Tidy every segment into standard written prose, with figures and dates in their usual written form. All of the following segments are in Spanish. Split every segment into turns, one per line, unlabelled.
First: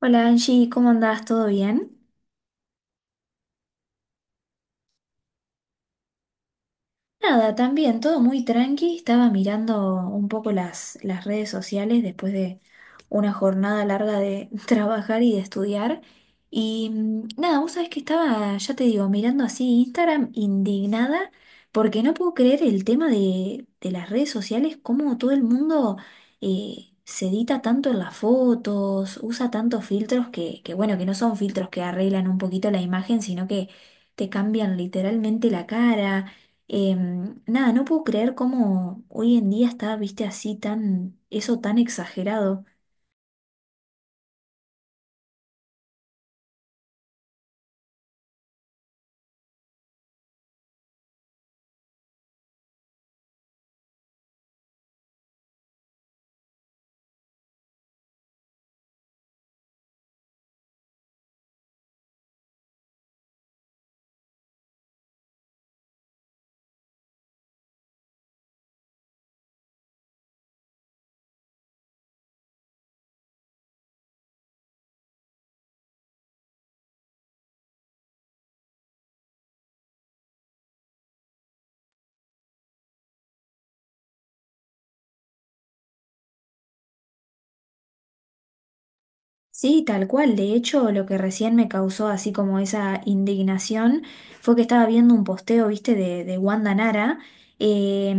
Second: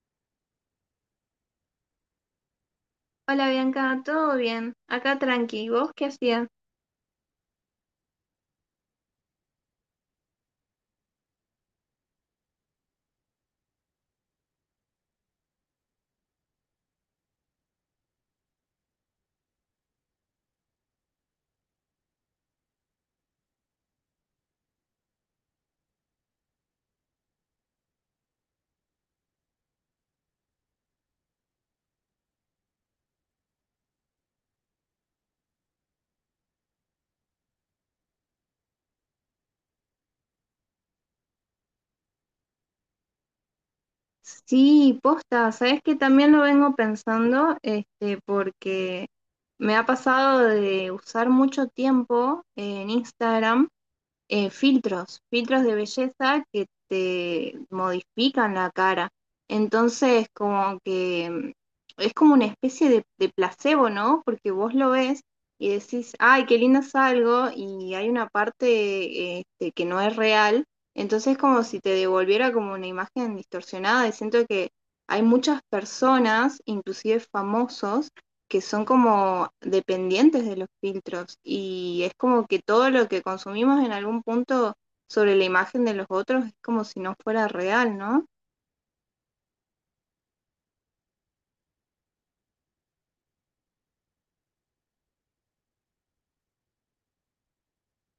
Hola Angie, ¿cómo andas? Todo bien.
Hola Bianca, ¿todo bien? Acá tranqui, ¿vos qué hacías?
Nada, también todo muy tranqui. Estaba mirando un poco las redes sociales después de una jornada larga de trabajar y de estudiar. Y nada, vos sabés que estaba, ya te digo, mirando así Instagram indignada porque no puedo creer el tema de las redes sociales, cómo todo el mundo se edita tanto en las fotos, usa tantos filtros que bueno, que no son filtros que arreglan un poquito la imagen, sino que te cambian literalmente la cara. Nada, no puedo creer cómo hoy en día está, viste, así tan, eso tan exagerado.
Sí, posta, sabes que también lo vengo pensando, porque me ha pasado de usar mucho tiempo en Instagram filtros de belleza que te modifican la cara. Entonces, como que es como una especie de placebo, ¿no? Porque vos lo ves y decís, ay, qué lindo salgo, y hay una parte que no es real. Entonces, como si te devolviera como una imagen distorsionada. Y siento que hay muchas personas, inclusive famosos, que son como dependientes de los filtros y es como que todo lo que consumimos en algún punto sobre la imagen de los otros es como si no fuera real, ¿no?
Sí, tal cual. De hecho, lo que recién me causó así como esa indignación fue que estaba viendo un posteo, viste, de Wanda Nara. eh,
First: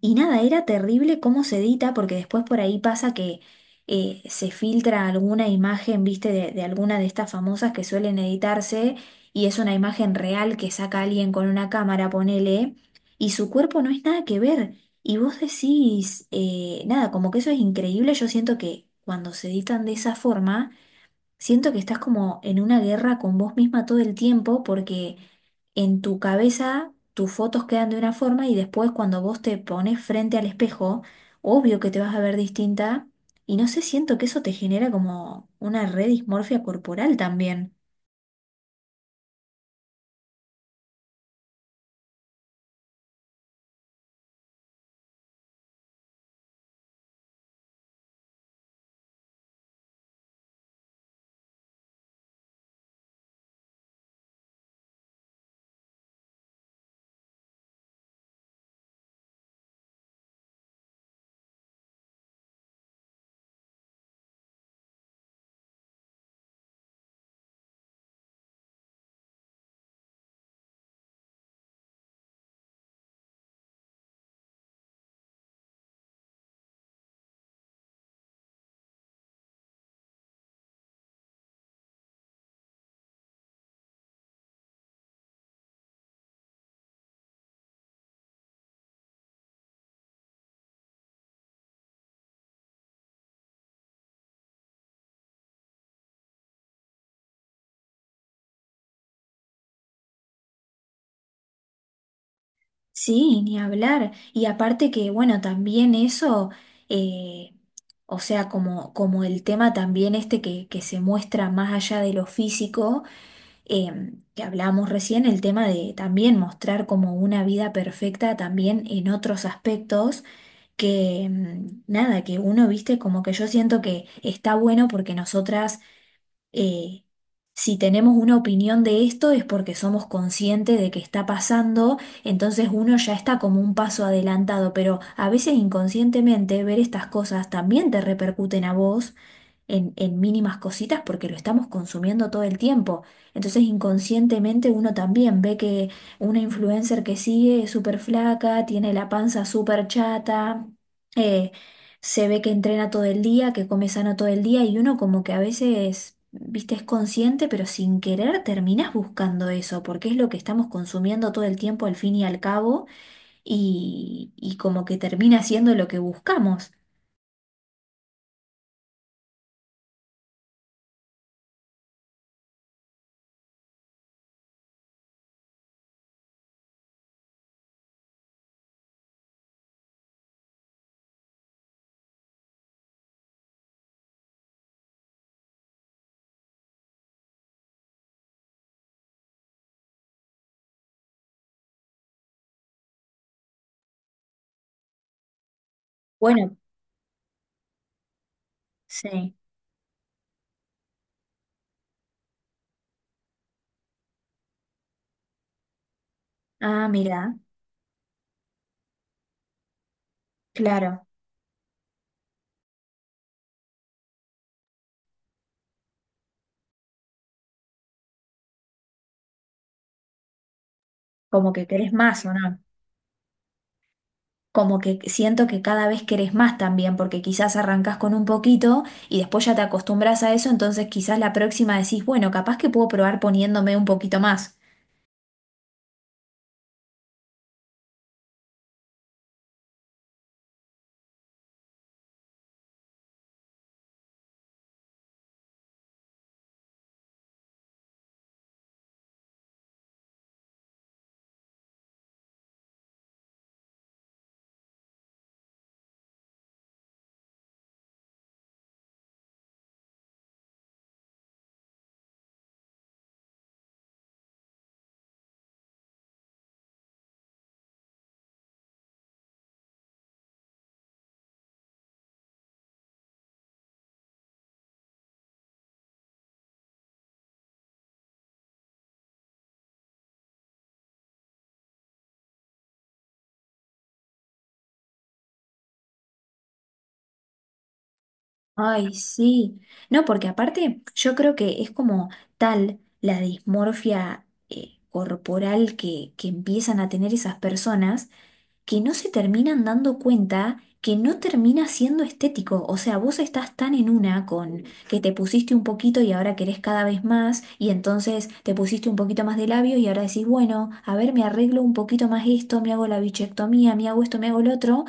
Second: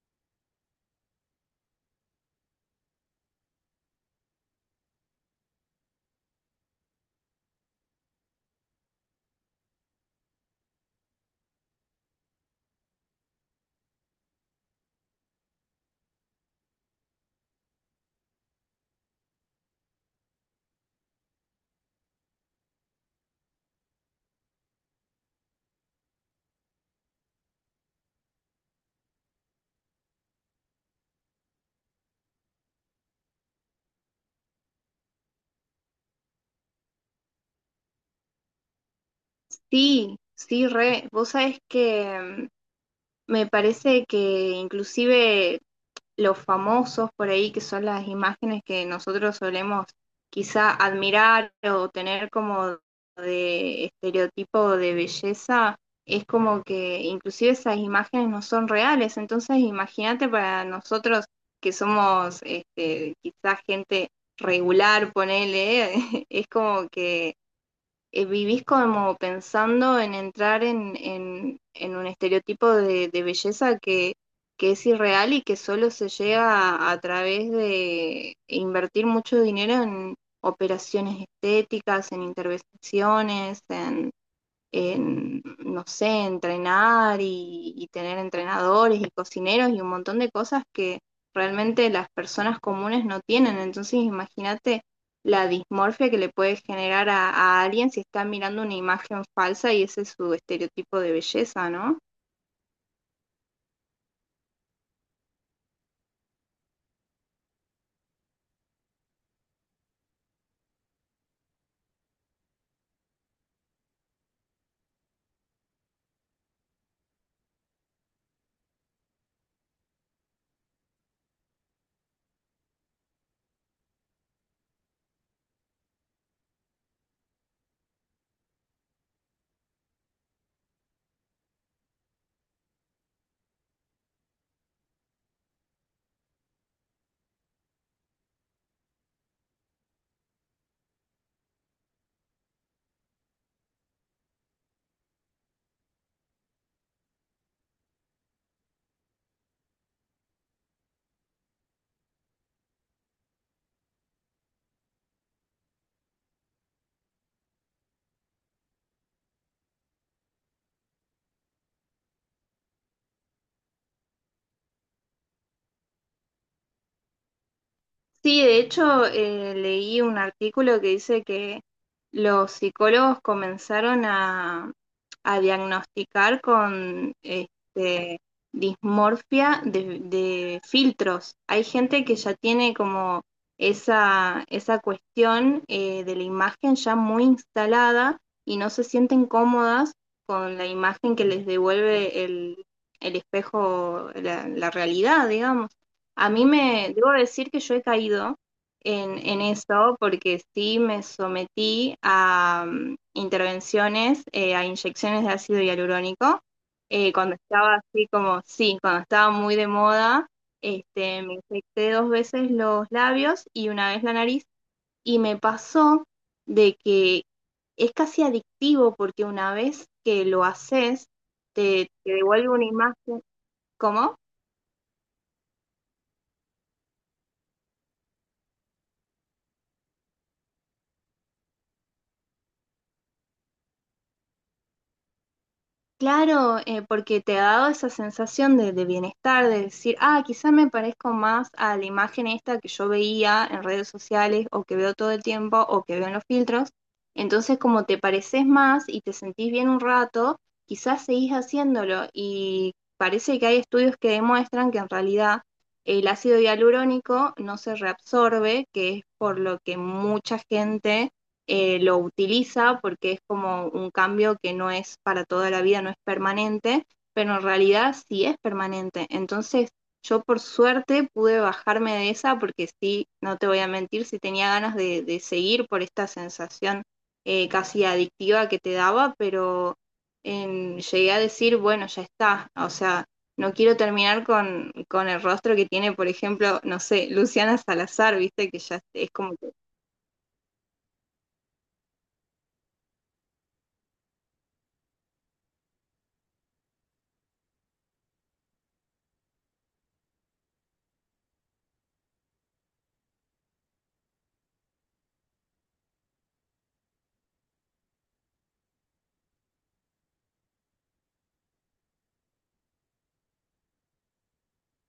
y nada, era terrible cómo se edita, porque después por ahí pasa que se filtra alguna imagen, viste, de alguna de estas famosas que suelen editarse, y es una imagen real que saca alguien con una cámara, ponele, y su cuerpo no es nada que ver. Y vos decís, nada, como que eso es increíble. Yo siento que cuando se editan de esa forma siento que estás como en una guerra con vos misma todo el tiempo porque en tu cabeza tus fotos quedan de una forma y después cuando vos te pones frente al espejo, obvio que te vas a ver distinta y no sé, siento que eso te genera como una redismorfia corporal también.
Sí, sí, re. Vos sabés que me parece que inclusive los famosos por ahí, que son las imágenes que nosotros solemos quizá admirar o tener como de estereotipo de belleza, es como que inclusive esas imágenes no son reales. Entonces, imagínate para nosotros que somos quizá gente regular, ponele, es como que vivís como pensando en entrar en un estereotipo de belleza que es irreal y que solo se llega a través de invertir mucho dinero en operaciones estéticas, en intervenciones, en no sé, entrenar y tener entrenadores y cocineros y un montón de cosas que realmente las personas comunes no tienen. Entonces, imagínate la dismorfia que le puede generar a alguien si está mirando una imagen falsa y ese es su estereotipo de belleza, ¿no?
Sí, ni hablar. Y aparte que, bueno, también eso, eh, o sea, como el tema también este que se muestra más allá de lo físico. Que hablábamos recién, el tema de también mostrar como una vida perfecta también en otros aspectos que nada, que uno, viste, como que yo siento que está bueno porque nosotras, eh, si tenemos una opinión de esto es porque somos conscientes de que está pasando, entonces uno ya está como un paso adelantado, pero a veces inconscientemente ver estas cosas también te repercuten a vos en mínimas cositas porque lo estamos consumiendo todo el tiempo. Entonces inconscientemente uno también ve que una influencer que sigue es súper flaca, tiene la panza súper chata, eh, se ve que entrena todo el día, que come sano todo el día y uno como que a veces... Viste, es consciente, pero sin querer terminás buscando eso, porque es lo que estamos consumiendo todo el tiempo al fin y al cabo, y como que termina siendo lo que buscamos.
Sí, de hecho, leí un artículo que dice que los psicólogos comenzaron a diagnosticar con dismorfia de filtros. Hay gente que ya tiene como esa cuestión de la imagen ya muy instalada y no se sienten cómodas con la imagen que les devuelve el espejo, la realidad, digamos. A mí
Bueno,
me, debo decir que yo he caído
sí.
en eso porque sí me sometí a intervenciones, a inyecciones de ácido hialurónico,
Ah, mira,
cuando estaba así como, sí, cuando estaba muy de moda,
claro.
me infecté dos veces los labios y una vez la nariz y me pasó de que es casi adictivo porque una vez que lo haces,
¿Como que querés
te
más, o
devuelve
no?
una imagen, ¿cómo?
Como que siento que cada vez querés más también, porque quizás arrancás con un poquito y después ya te acostumbras a eso, entonces quizás la próxima decís, bueno, capaz que puedo probar poniéndome un poquito más.
Claro, porque te ha dado esa sensación de bienestar, de decir, ah, quizá me parezco más a la imagen esta que yo veía en redes sociales o que veo todo el tiempo o que veo en los filtros. Entonces, como te pareces más y te sentís bien un rato, quizás seguís haciéndolo y parece que hay estudios que demuestran que en realidad el ácido hialurónico no se reabsorbe, que es por lo que mucha gente lo utiliza porque es como un cambio que no es para toda la vida, no es permanente, pero en realidad sí es permanente. Entonces yo por suerte pude bajarme de esa porque sí, no te voy a mentir, sí tenía ganas de seguir por esta sensación casi adictiva que te daba, pero llegué a decir, bueno, ya está, o sea, no quiero terminar con el rostro que tiene, por ejemplo, no sé, Luciana Salazar, viste, que ya
Ay,
es como que
sí. No, porque aparte yo creo que es como tal la dismorfia corporal que empiezan a tener esas personas que no se terminan dando cuenta que no termina siendo estético. O sea, vos estás tan en una con que te pusiste un poquito y ahora querés cada vez más, y entonces te pusiste un poquito más de labios y ahora decís, bueno, a ver, me arreglo un poquito más esto, me hago la bichectomía, me hago esto, me hago lo otro,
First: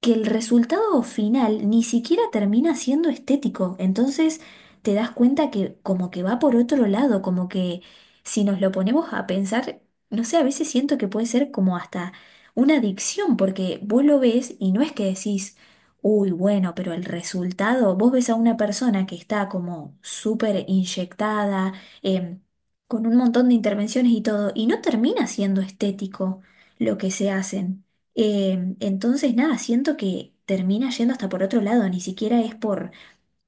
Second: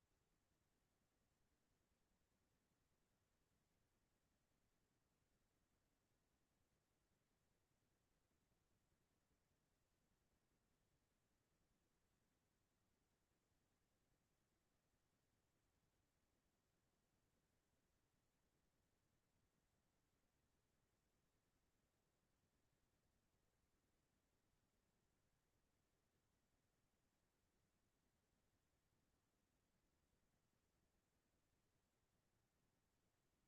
que el resultado final ni siquiera termina siendo estético. Entonces te das cuenta que como que va por otro lado, como que si nos lo ponemos a pensar, no sé, a veces siento que puede ser como hasta una adicción, porque vos lo ves y no es que decís, uy, bueno, pero el resultado, vos ves a una persona que está como súper inyectada, em, con un montón de intervenciones y todo, y no termina siendo estético lo que se hacen. Entonces, nada, siento que termina yendo hasta por otro lado, ni siquiera es por...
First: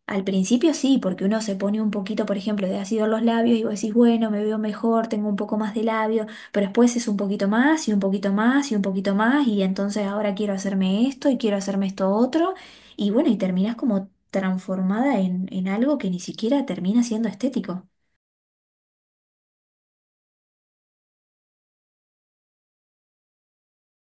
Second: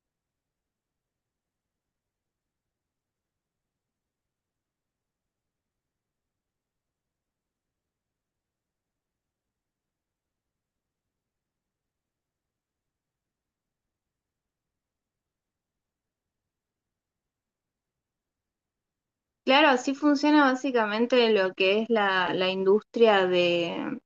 Al principio sí, porque uno se pone un poquito, por ejemplo, de ácido en los labios y vos decís, bueno, me veo mejor, tengo un poco más de labio, pero después es un poquito más y un poquito más y un poquito más y entonces ahora quiero hacerme esto y quiero hacerme esto otro y bueno, y terminás como transformada en algo que ni siquiera termina siendo estético.
Claro, sí funciona básicamente lo que es la industria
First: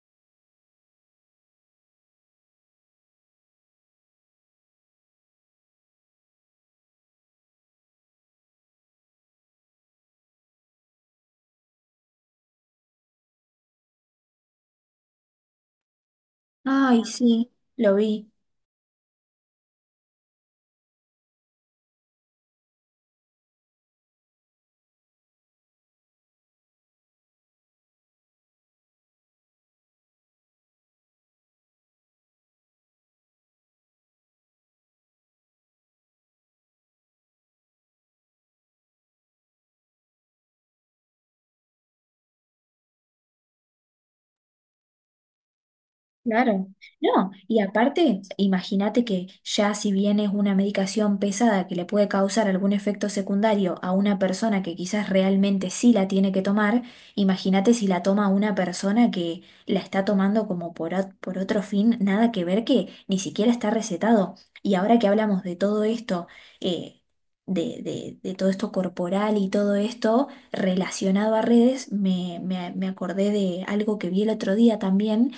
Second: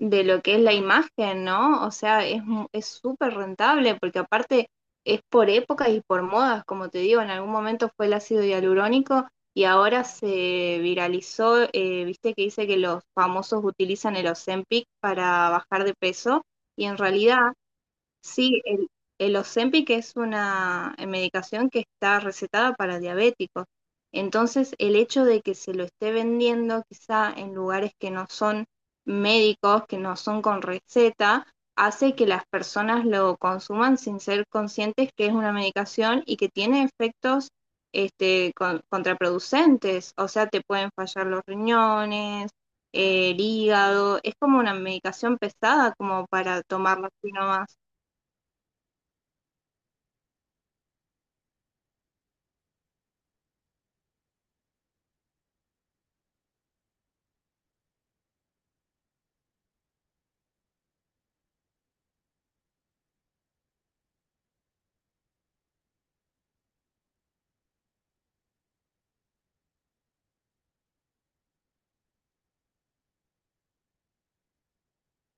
de lo que es la imagen, ¿no? O sea, es súper rentable porque aparte es por épocas y por modas, como te digo, en algún momento fue el ácido hialurónico y ahora se viralizó, viste que dice que los famosos utilizan el Ozempic para bajar de peso y en
Ay, sí,
realidad
lo vi.
sí, el Ozempic es una medicación que está recetada para diabéticos. Entonces, el hecho de que se lo esté vendiendo quizá en lugares que no son médicos, que no son con receta, hace que las personas lo consuman sin ser conscientes que es una medicación y que tiene efectos contraproducentes. O sea, te pueden fallar los riñones, el hígado. Es como una medicación pesada como para
Claro,
tomarla
no,
así
y
nomás.
aparte, imagínate que ya si bien es una medicación pesada que le puede causar algún efecto secundario a una persona que quizás realmente sí la tiene que tomar, imagínate si la toma una persona que la está tomando como por, por otro fin, nada que ver que ni siquiera está recetado. Y ahora que hablamos de todo esto, eh, de, de todo esto corporal y todo esto relacionado a redes, me acordé de algo que vi el otro día también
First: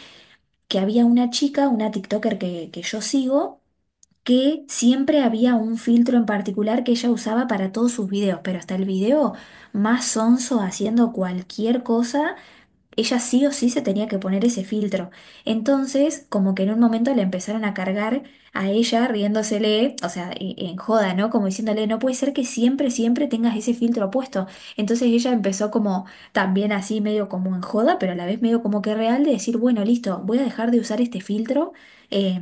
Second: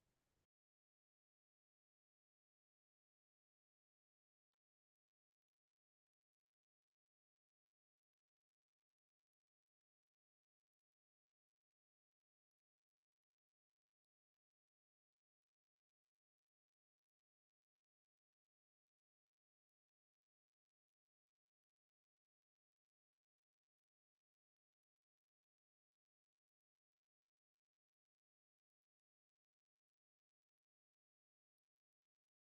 que había una chica, una TikToker que yo sigo, que siempre había un filtro en particular que ella usaba para todos sus videos, pero hasta el video más sonso haciendo cualquier cosa ella sí o sí se tenía que poner ese filtro. Entonces, como que en un momento le empezaron a cargar a ella riéndosele, o sea, en joda, ¿no? Como diciéndole, no puede ser que siempre, siempre tengas ese filtro puesto. Entonces ella empezó como también así, medio como en joda, pero a la vez medio como que real de decir, bueno, listo, voy a dejar de usar este filtro eh,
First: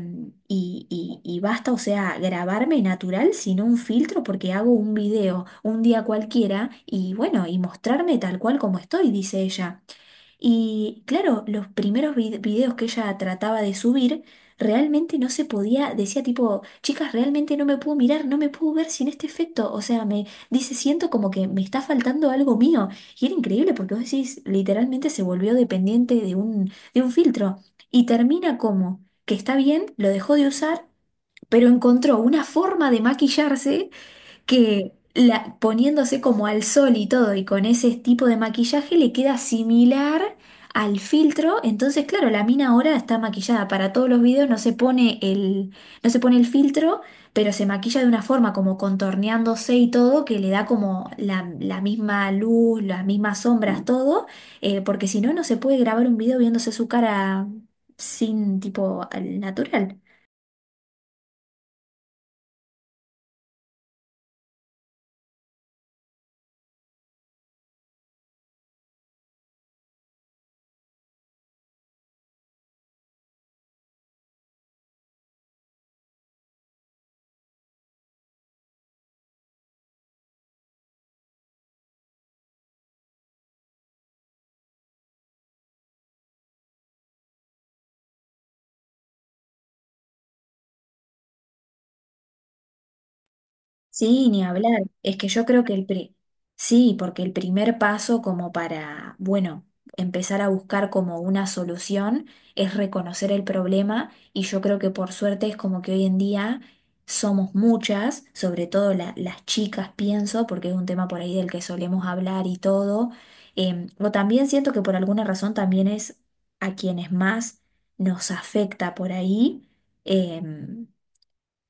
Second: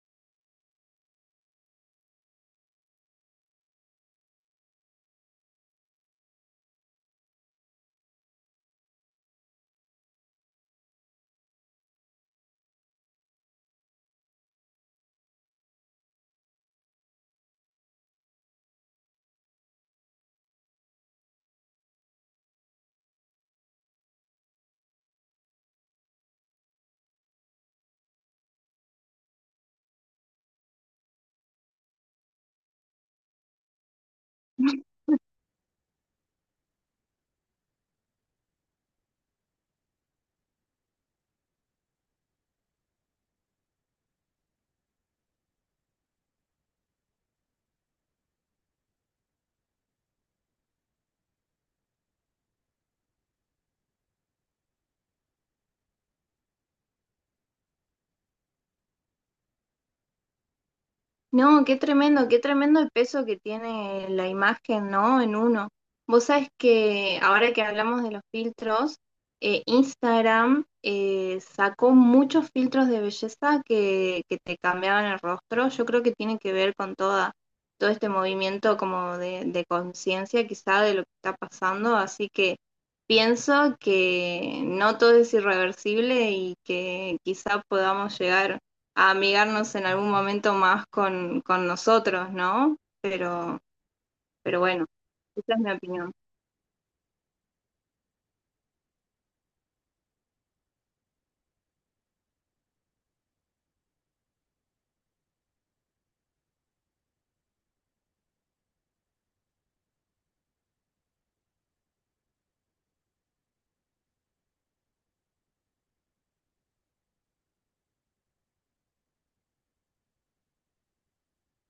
y basta, o sea, grabarme natural sin un filtro porque hago un video un día cualquiera y bueno, y mostrarme tal cual como estoy, dice ella. Y claro, los primeros videos que ella trataba de subir, realmente no se podía, decía tipo, chicas, realmente no me puedo mirar, no me puedo ver sin este efecto. O sea, me dice, siento como que me está faltando algo mío. Y era increíble porque vos decís, literalmente se volvió dependiente de un filtro. Y termina como que está bien, lo dejó de usar, pero encontró una forma de maquillarse que poniéndose como al sol y todo, y con ese tipo de maquillaje le queda similar al filtro. Entonces, claro, la mina ahora está maquillada para todos los videos, no se pone el filtro, pero se maquilla de una forma como contorneándose y todo, que le da como la misma luz, las mismas sombras, todo, porque si no, no se puede grabar un video viéndose su cara sin tipo al natural.
No, qué tremendo el peso que tiene la imagen, ¿no? En uno. Vos sabés que ahora que hablamos de los filtros, Instagram sacó muchos filtros de belleza que te cambiaban el rostro. Yo creo que tiene que ver con toda, todo este movimiento como de conciencia quizá de lo que está pasando. Así que pienso que no todo es irreversible y que quizá podamos llegar a amigarnos en algún momento más con nosotros, ¿no? Pero,
Sí, ni
pero
hablar.
bueno,
Es que yo
esa es
creo
mi
que el
opinión.
sí, porque el primer paso como para, bueno, empezar a buscar como una solución es reconocer el problema y yo creo que por suerte es como que hoy en día somos muchas, sobre todo las chicas, pienso, porque es un tema por ahí del que solemos hablar y todo. O también siento que por alguna razón también es a quienes más nos afecta por ahí. em,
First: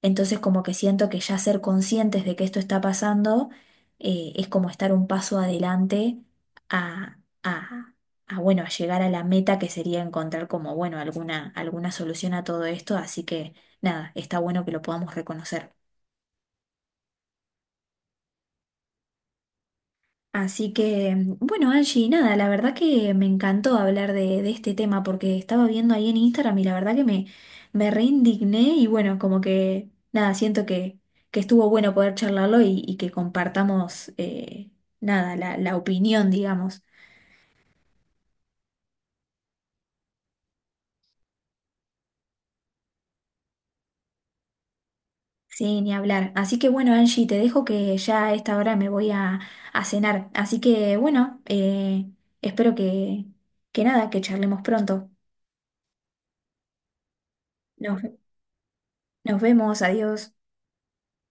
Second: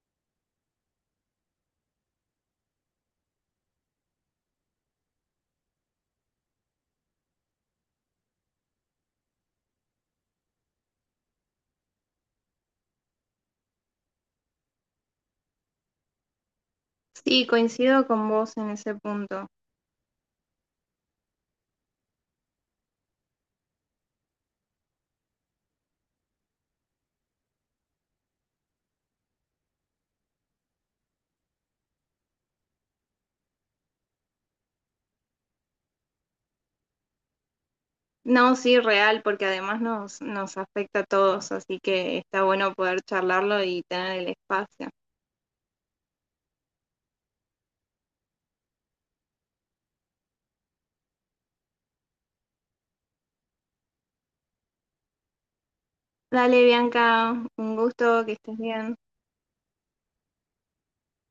entonces como que siento que ya ser conscientes de que esto está pasando es como estar un paso adelante a, a, a, bueno, a llegar a la meta que sería encontrar como, bueno, alguna solución a todo esto. Así que nada, está bueno que lo podamos reconocer.
Sí, coincido con vos en ese punto.
Así que, bueno, Angie, nada, la verdad que me encantó hablar de este tema porque estaba viendo ahí en Instagram y la verdad que me reindigné y bueno, como que, nada, que estuvo bueno poder charlarlo y que compartamos, nada, la opinión, digamos.
No, sí, real, porque además nos, nos afecta a todos, así que está bueno poder charlarlo y tener el espacio.
Sí, ni hablar. Así que bueno, Angie, te dejo que ya a esta hora me voy a cenar. Así que, bueno, espero que nada, que charlemos pronto.
Dale, Bianca, un
Nos,
gusto, que estés bien.
nos vemos, adiós.